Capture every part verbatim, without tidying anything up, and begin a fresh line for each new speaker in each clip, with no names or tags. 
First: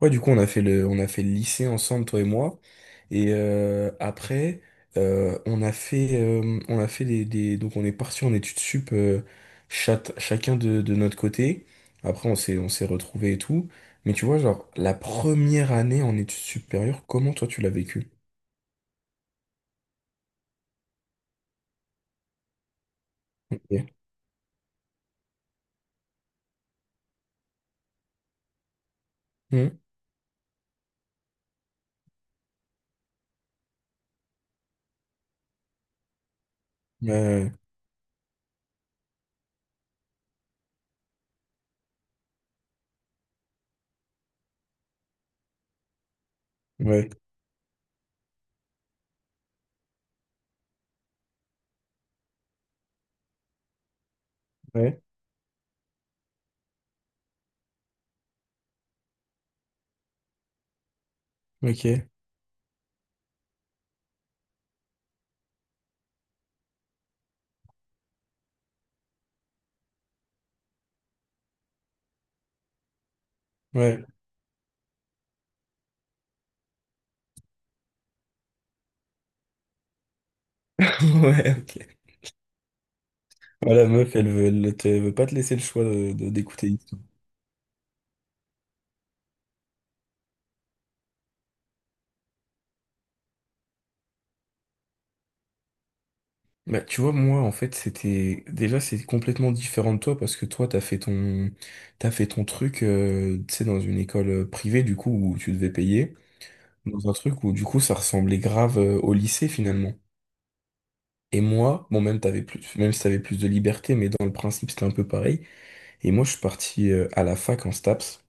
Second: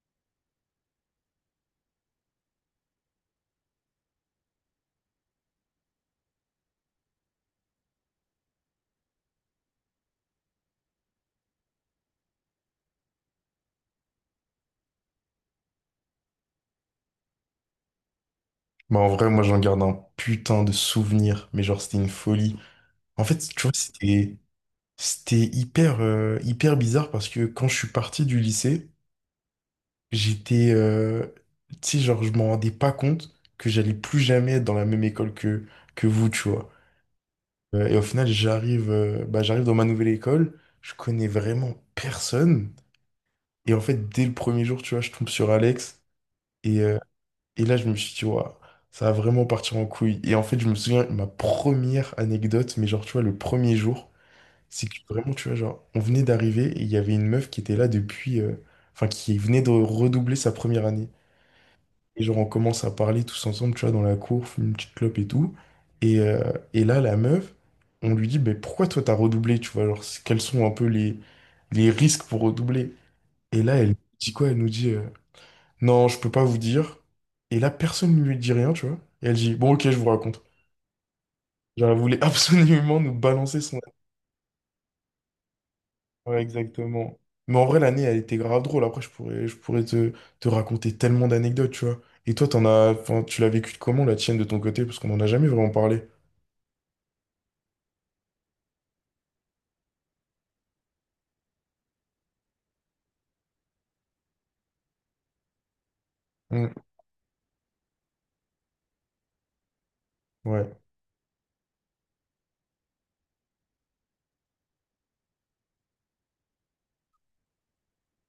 Ouais, du coup, on a fait le, on a fait le lycée ensemble, toi et moi. Et euh, après, euh, on a fait, euh, on a fait des, des- donc on est parti en études sup, euh, chat- chacun de, de notre côté. Après, on s'est, on s'est retrouvés et tout. Mais tu vois, genre, la première année en études supérieures, comment toi tu l'as vécu?
Bah en vrai, moi j'en garde un putain de souvenir, mais genre c'était une folie. En fait, tu vois,
Ok.
c'était c'était hyper euh, hyper bizarre parce que quand je suis parti du lycée,
Hmm.
j'étais euh, tu sais genre je m'en rendais pas compte que j'allais plus jamais être dans la même école que que vous, tu vois.
Ouais,
Euh, et au final, j'arrive euh, bah j'arrive dans ma nouvelle école, je connais vraiment personne et en fait dès le premier jour, tu vois, je tombe sur Alex. Et euh,
ouais,
Et là, je me suis dit, waouh, ça va vraiment partir en couille. Et en fait, je me souviens, ma première anecdote, mais genre, tu vois, le premier jour, c'est que
ouais,
vraiment, tu vois, genre, on venait d'arriver et il y avait une meuf qui était là depuis, euh, enfin, qui venait de redoubler sa première année.
ok,
Et genre, on commence à parler tous ensemble, tu vois, dans la cour, fume une petite clope et tout. Et, euh, et là, la meuf, on lui dit, mais pourquoi toi, t'as redoublé, tu vois, genre, c'est- quels sont un peu les, les risques pour redoubler? Et là, elle
ouais,
dit quoi? Elle nous dit. Euh, non, je peux pas vous dire. Et là, personne ne lui dit rien, tu vois. Et elle dit, bon, ok, je vous raconte.
ouais, ok.
Genre, elle voulait absolument nous balancer son...
Voilà, meuf, elle veut, elle te- elle veut pas te laisser le choix de, de-
Ouais,
d'écouter.
exactement. Mais en vrai, l'année, elle était grave drôle. Après, je pourrais, je pourrais te, te raconter tellement d'anecdotes, tu vois. Et toi, t'en as... enfin, tu l'as vécu comment, la tienne, de ton côté? Parce qu'on en a jamais vraiment parlé.
Bah, tu vois, moi, en fait, c'était, déjà, c'est complètement différent de toi parce que toi, t'as fait ton, t'as fait ton truc, euh, tu sais, dans une école euh, privée, du coup, où tu devais payer,
Hmm.
dans un truc où, du coup, ça ressemblait grave, euh, au lycée, finalement.
Ouais,
Et moi, bon, même t'avais plus, même si t'avais plus de liberté, mais dans le principe, c'était un peu pareil. Et moi, je suis parti, euh, à la fac en STAPS.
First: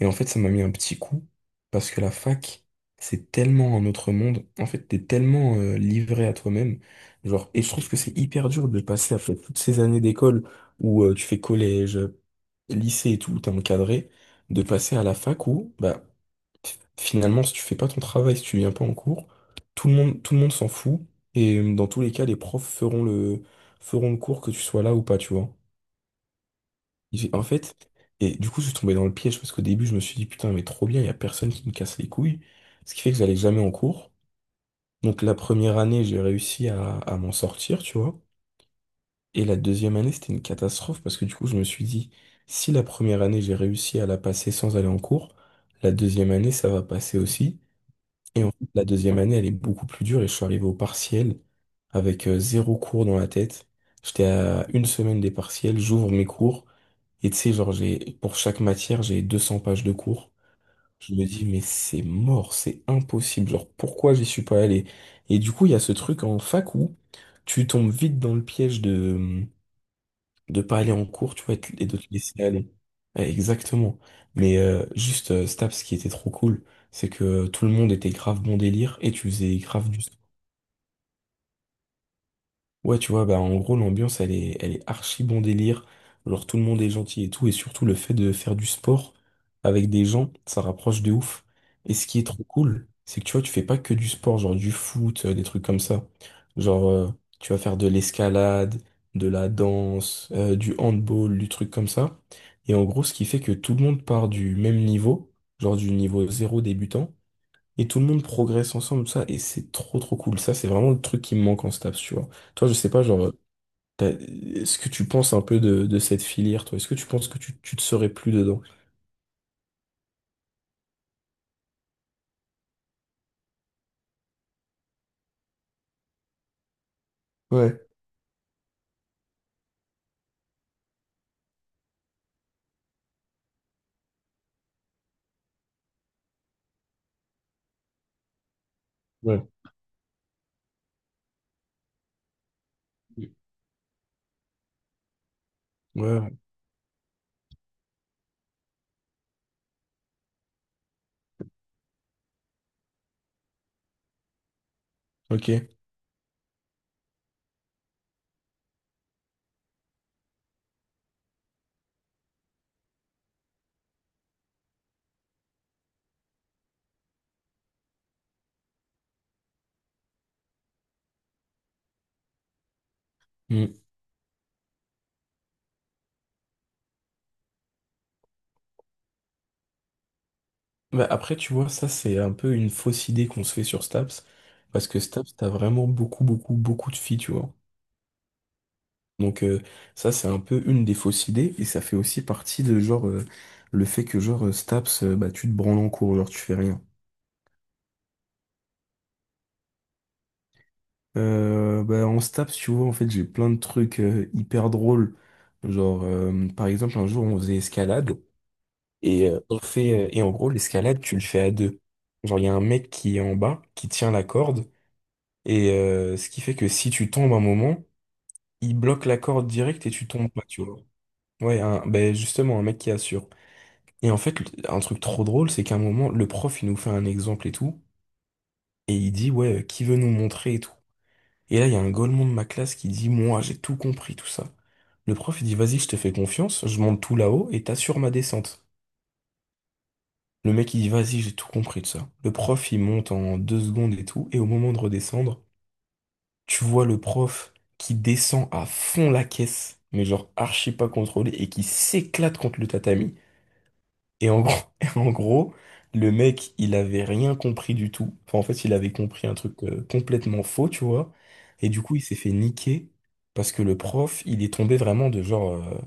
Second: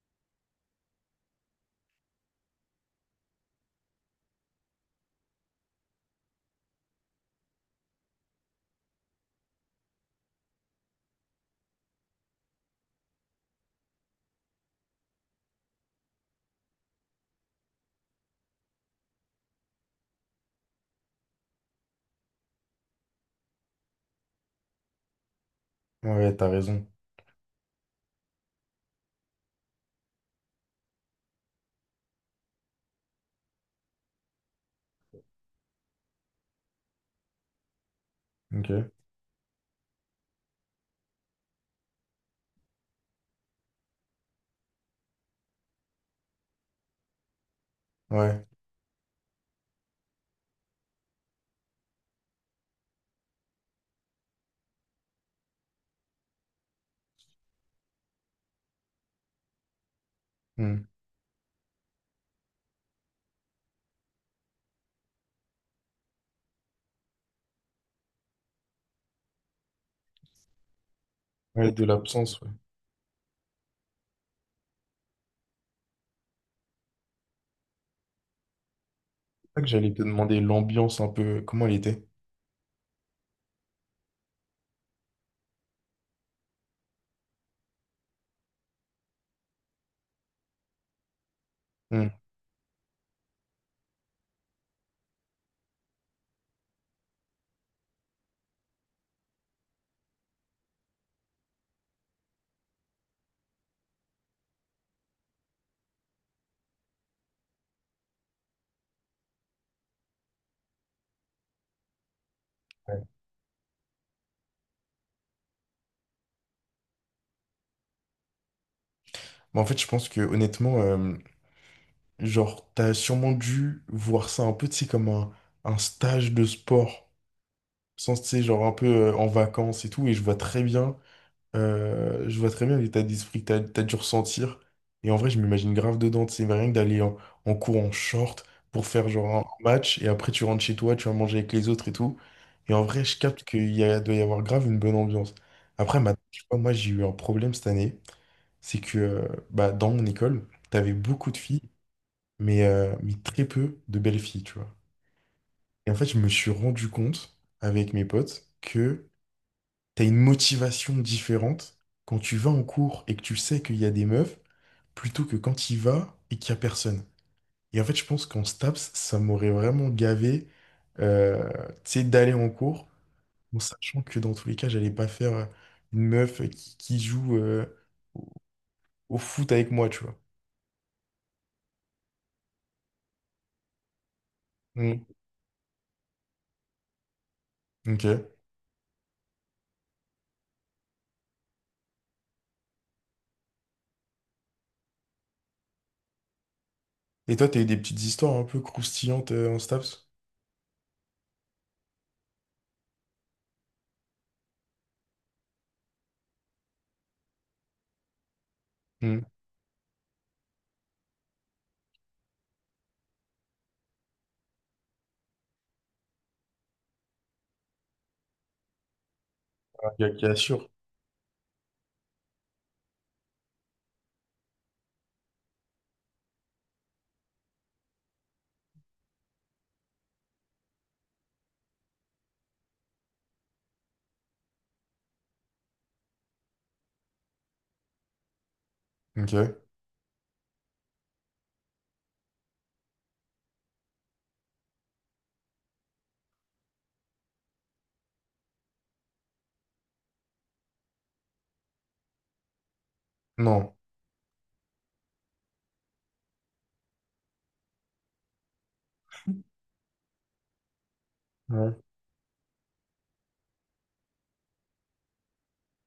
Et en fait, ça m'a mis un petit coup, parce que la fac, c'est tellement un autre monde. En fait, t'es tellement euh, livré à toi-même. Genre, et je trouve que c'est hyper dur de passer après toutes ces années d'école où euh, tu fais collège, lycée et tout, où t'es encadré, de passer à la fac où, bah, finalement, si tu fais pas ton travail, si tu viens pas en cours, tout le monde, tout le monde s'en fout. Et euh, dans tous les cas, les profs feront le, feront le cours que tu sois là ou pas, tu vois.
ouais, t'as raison.
J'ai- En fait, et du coup, je suis tombé dans le piège parce qu'au début, je me suis dit, putain, mais trop bien, il y a personne qui me casse les couilles. Ce qui fait que j'allais jamais en cours. Donc, la première année, j'ai réussi à, à m'en sortir, tu vois.
Ok.
Et la deuxième année, c'était une catastrophe parce que du coup, je me suis dit, si la première année, j'ai réussi à la passer sans aller en cours, la deuxième année, ça va passer aussi. Et
Ouais.
en fait, la deuxième année, elle est beaucoup plus dure et je suis arrivé au partiel avec euh, zéro cours dans la tête. J'étais à une semaine des partiels, j'ouvre mes cours. Et tu sais, genre, j'ai, pour chaque matière, j'ai deux cents pages de cours.
Hmm.
Je me dis, mais c'est mort, c'est impossible. Genre, pourquoi j'y suis pas allé? Et du coup, il y a ce truc en fac où tu tombes vite dans le piège de, de pas aller en cours, tu vois, et
Ouais,
te-
de
et de te
l'absence,
laisser
ouais.
aller. Ouais, exactement. Mais euh, juste, euh, Staps, ce qui était trop cool, c'est que tout le monde était grave bon délire et tu
C'est
faisais
ça que
grave
j'allais
du
te demander, l'ambiance un peu, comment elle était?
Ouais, tu vois, bah, en gros, l'ambiance, elle est, elle est archi bon délire. Genre, tout le monde est gentil et tout. Et surtout, le fait de faire du sport avec des gens, ça rapproche de ouf. Et
Hmm.
ce qui est trop cool, c'est que tu vois, tu fais pas que du sport, genre du foot, euh, des trucs comme ça. Genre, euh, tu vas faire de l'escalade, de la danse, euh, du handball, du truc comme ça. Et en gros, ce qui fait que tout le monde part du même niveau, genre du niveau zéro débutant. Et tout le monde progresse ensemble, ça, et c'est trop trop cool. Ça, c'est vraiment le truc qui me manque en STAPS, tu vois. Toi, je sais
Ouais.
pas, genre, t'as- est-ce que tu penses un peu de, de cette filière, toi? Est-ce que tu penses que tu, tu te serais plus dedans?
Mais en fait, je pense que honnêtement, euh, genre, t'as sûrement dû voir ça un peu, tu sais, comme un, un stage de sport.
Ouais.
Sans, tu sais, genre un peu euh, en vacances et tout. Et je vois très bien, euh, je vois très bien l'état d'esprit que t'as, t'as dû ressentir. Et en vrai, je m'imagine grave dedans, tu sais, mais rien que d'aller en, en cours en short pour faire genre
Ouais.
un match. Et après, tu rentres chez toi, tu vas manger avec les autres et tout. Et en vrai, je capte qu'il y a- doit y avoir grave une bonne ambiance. Après, maintenant,
Ouais,
tu vois, moi, j'ai eu un problème cette année. C'est que euh, bah, dans mon école, t'avais beaucoup de filles mais, euh, mais très peu de belles filles, tu vois.
ok.
Et en fait, je me suis rendu compte avec mes potes que t'as une motivation différente quand tu vas en cours et que tu sais qu'il y a des meufs, plutôt que quand tu y vas et qu'il y a personne. Et en fait, je pense qu'en STAPS, ça m'aurait vraiment gavé, euh, tu sais, d'aller en cours, en
Mm.
sachant que dans tous les cas, j'allais pas faire une meuf qui, qui joue euh, au foot avec moi, tu vois.
Bah, après, tu vois, ça, c'est un peu une fausse idée qu'on se fait sur STAPS, parce que
Mm.
STAPS, t'as vraiment beaucoup, beaucoup, beaucoup de filles, tu vois.
Ok.
Donc, euh, ça, c'est un peu une des fausses idées, et ça fait aussi partie de, genre, euh, le fait que, genre, euh, STAPS, euh, bah, tu te branles en cours, genre, tu fais rien.
Et toi, t'as eu des petites histoires un peu croustillantes euh, en STAPS?
Euh, bah, on se tape, si tu vois, en fait, j'ai plein de trucs euh, hyper drôles. Genre, euh, par exemple, un jour, on faisait escalade
Mm.
et euh, on fait, euh, et en gros, l'escalade, tu le fais à deux. Genre, il y a un mec qui est en bas, qui tient la corde, et euh, ce qui fait que si tu tombes un moment, il bloque la corde direct et tu
Qui, qui
tombes pas, tu
assurent.
vois. Ouais, un- ben, justement, un mec qui assure. Et en fait, le- un truc trop drôle, c'est qu'à un moment, le prof, il nous fait un exemple et tout, et il dit, ouais, euh, qui veut nous montrer et tout. Et là, il y a un golemon de ma classe qui dit, moi, j'ai tout compris, tout ça. Le prof, il dit, vas-y, je te fais confiance, je monte tout là-haut et t'assures ma descente.
Ok.
Le mec, il dit, vas-y, j'ai tout compris, tout ça. Le prof, il monte en deux secondes et tout, et au moment de redescendre, tu vois le prof qui descend à fond la caisse, mais genre archi pas contrôlé, et qui s'éclate contre le tatami.
Non.
Et en gros, et en gros, le mec, il avait rien compris du tout. Enfin, en fait, il avait compris un truc euh, complètement faux, tu vois. Et
Ouais.
du coup, il s'est fait niquer parce que le prof, il est tombé vraiment de genre euh,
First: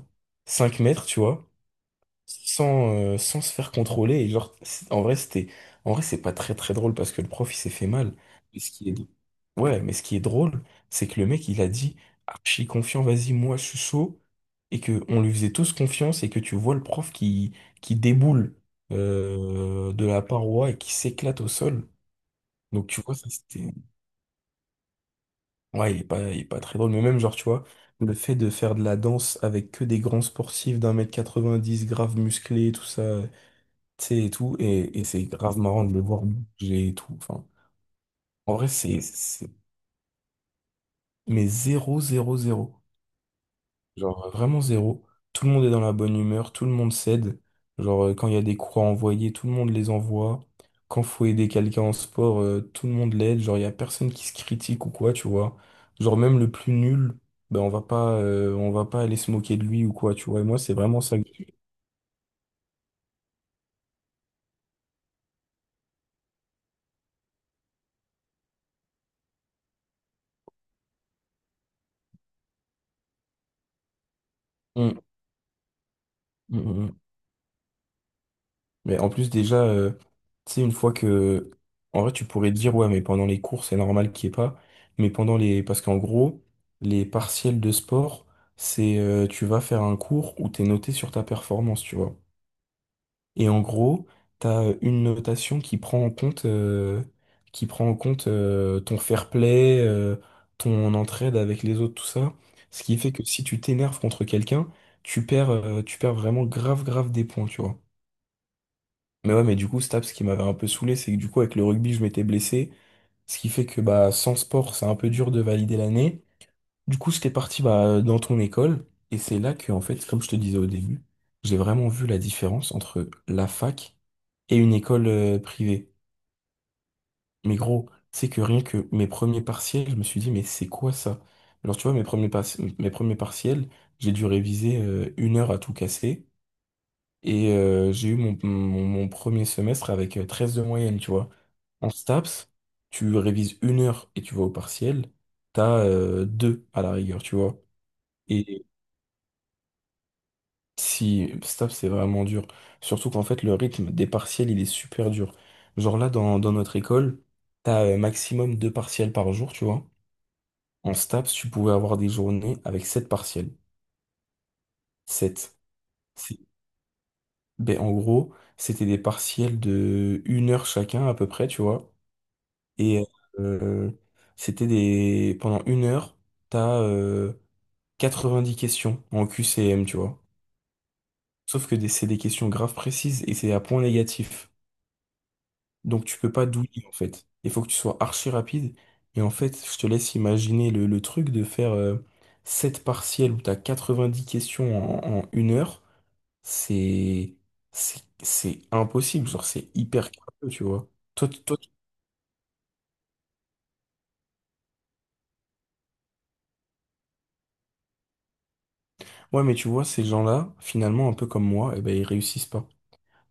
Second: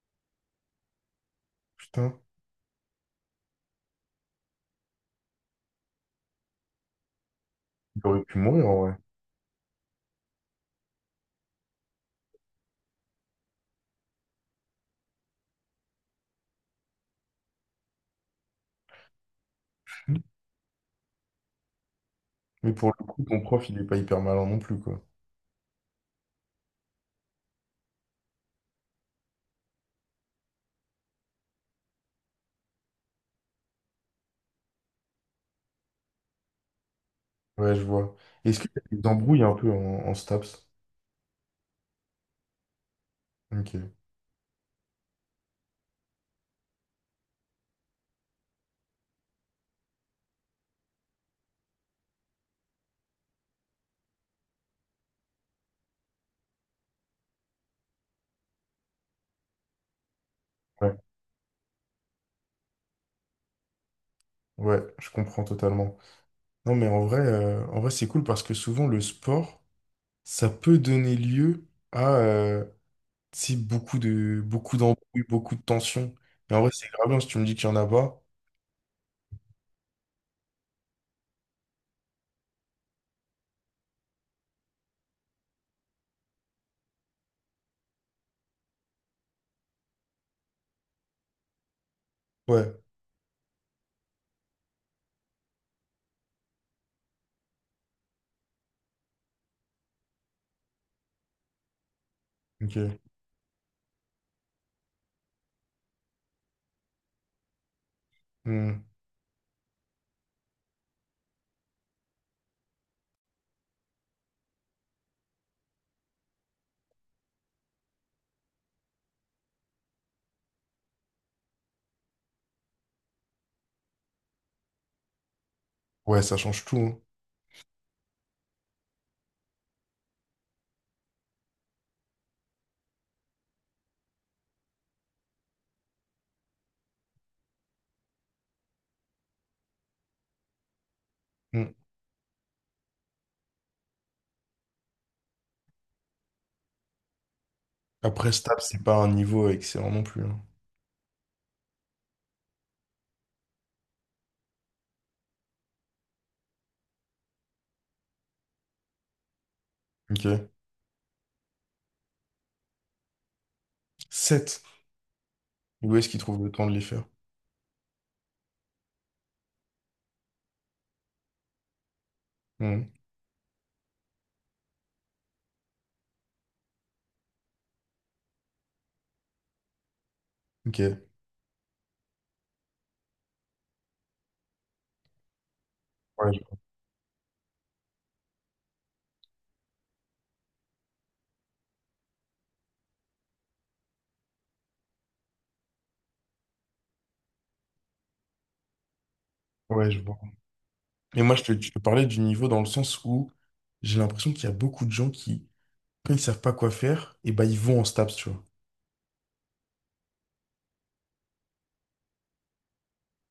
cinq mètres, tu vois,
Putain.
sans, euh, sans se faire contrôler. Et genre, c'est- en vrai, c'était, en vrai, c'est pas très très drôle parce que le prof, il s'est fait
Il
mal.
aurait pu
Mais
mourir
ce
en
qui est
vrai.
Ouais, mais ce qui est drôle, c'est que le mec, il a dit archi confiant, vas-y, moi, je suis chaud, et que on lui faisait tous confiance, et que tu vois le prof qui, qui déboule euh, de la paroi et qui s'éclate au sol.
Mais
Donc,
pour
tu
le
vois,
coup,
ça,
ton prof,
c'était.
il est pas hyper malin non plus, quoi.
Ouais, il est pas, il est pas très drôle, mais même, genre, tu vois, le fait de faire de la danse avec que des grands sportifs d'un mètre quatre-vingt-dix, grave musclés, tout ça, tu sais, et tout, et, et c'est grave marrant de le voir bouger et tout. Enfin,
Ouais, je vois.
en
Est-ce que
vrai,
t'as
c'est,
des embrouilles
c'est,
un peu en, en STAPS?
mais zéro, zéro, zéro.
Ok.
Genre euh, vraiment zéro. Tout le monde est dans la bonne humeur, tout le monde s'aide. Genre euh, quand il y a des croix à envoyer, tout le monde les envoie. Quand faut aider quelqu'un en sport, euh, tout le monde l'aide. Genre il y a personne qui se critique ou quoi, tu vois. Genre même le plus nul, ben on va pas, euh, on va pas aller se moquer de lui ou quoi, tu vois. Et moi c'est
Ouais.
vraiment ça. que-
Ouais, je comprends totalement. Non, mais en vrai, euh, en vrai, c'est cool parce que souvent, le sport, ça peut donner lieu à euh, tu sais, beaucoup de, beaucoup
Mm,
d'embrouilles, beaucoup de tensions. Et
mm,
en vrai, c'est
mm.
grave bien si tu me dis qu'il y en a pas.
Mais en plus, déjà, euh, tu sais, une fois que. En vrai, tu pourrais te dire, ouais, mais pendant les cours, c'est normal qu'il n'y ait pas. Mais pendant les. Parce qu'en gros, les partiels de sport, c'est. Euh, tu vas faire un cours où t'es noté sur ta performance, tu vois.
Ouais.
Et en gros, t'as euh, une notation qui prend en compte. euh, qui prend en compte euh, ton fair play, euh, ton entraide avec les autres, tout ça. Ce qui
Ok.
fait que si tu t'énerves contre quelqu'un, tu perds, euh, tu perds vraiment grave, grave des points, tu vois.
Hmm.
Mais ouais, mais du coup, Staps, ce qui m'avait un peu saoulé, c'est que du coup, avec le rugby, je m'étais blessé. Ce qui fait que bah, sans sport, c'est un peu dur de valider l'année. Du coup, j'étais parti bah, dans ton école. Et c'est là que, en fait, comme je te disais au début, j'ai vraiment vu la différence entre la fac et une école euh, privée.
Ouais, ça change tout, hein.
Mais gros, c'est que rien que mes premiers partiels, je me suis dit, mais c'est quoi ça? Alors, tu vois, mes premiers, par- mes premiers partiels, j'ai dû réviser euh, une heure à tout casser. Et euh, j'ai eu mon, mon, mon premier semestre avec euh, treize de moyenne, tu vois.
Hmm.
En STAPS, tu révises une heure et tu vas au partiel, t'as euh, deux à la rigueur, tu vois.
Après, stable,
Et
c'est pas un niveau excellent non plus, hein.
si STAPS, c'est vraiment dur. Surtout qu'en fait, le rythme des partiels, il est super dur. Genre là, dans, dans notre école, t'as euh, maximum deux partiels par jour, tu vois.
Ok.
En STAPS, tu pouvais avoir des journées avec sept partiels.
Sept.
Sept.
Où est-ce qu'il
C'est-
trouve le temps de les faire?
Ben, en gros, c'était des partiels de une heure chacun à peu près, tu vois.
Hmm.
Et euh, c'était des... pendant une heure, t'as euh, quatre-vingt-dix questions en Q C M, tu vois.
Ok.
Sauf que des- c'est des questions graves précises et c'est à point négatif. Donc tu peux
Ouais,
pas douiller, en fait. Il faut que tu sois archi rapide. Et en fait, je te laisse imaginer le, le truc de faire euh, sept partiels où t'as quatre-vingt-dix questions en, en une heure. C'est... C'est c'est impossible. Genre, c'est
je ouais, je
hyper
vois.
curieux, tu vois.
Mais
Toi,
moi,
t-
je te,
toi, t-
je te parlais du niveau dans le sens où j'ai l'impression qu'il y a beaucoup de gens qui, quand ils savent pas quoi faire, et ben ils vont en STAPS, tu vois.
ouais, mais tu vois, ces gens-là, finalement, un peu comme moi, eh ben, ils réussissent pas.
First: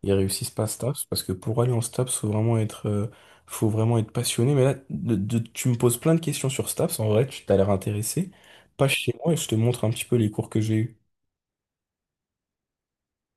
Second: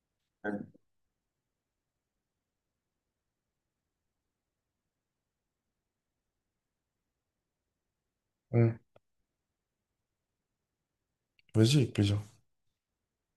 Ils réussissent pas à STAPS parce que pour aller en STAPS, faut vraiment être, euh, faut vraiment être passionné. Mais là, de- de- tu me poses plein de questions sur STAPS. En vrai, tu t'as l'air intéressé.
Hmm.
Passe chez moi et je te montre un petit peu les cours que j'ai eus.
Vas-y, avec plaisir.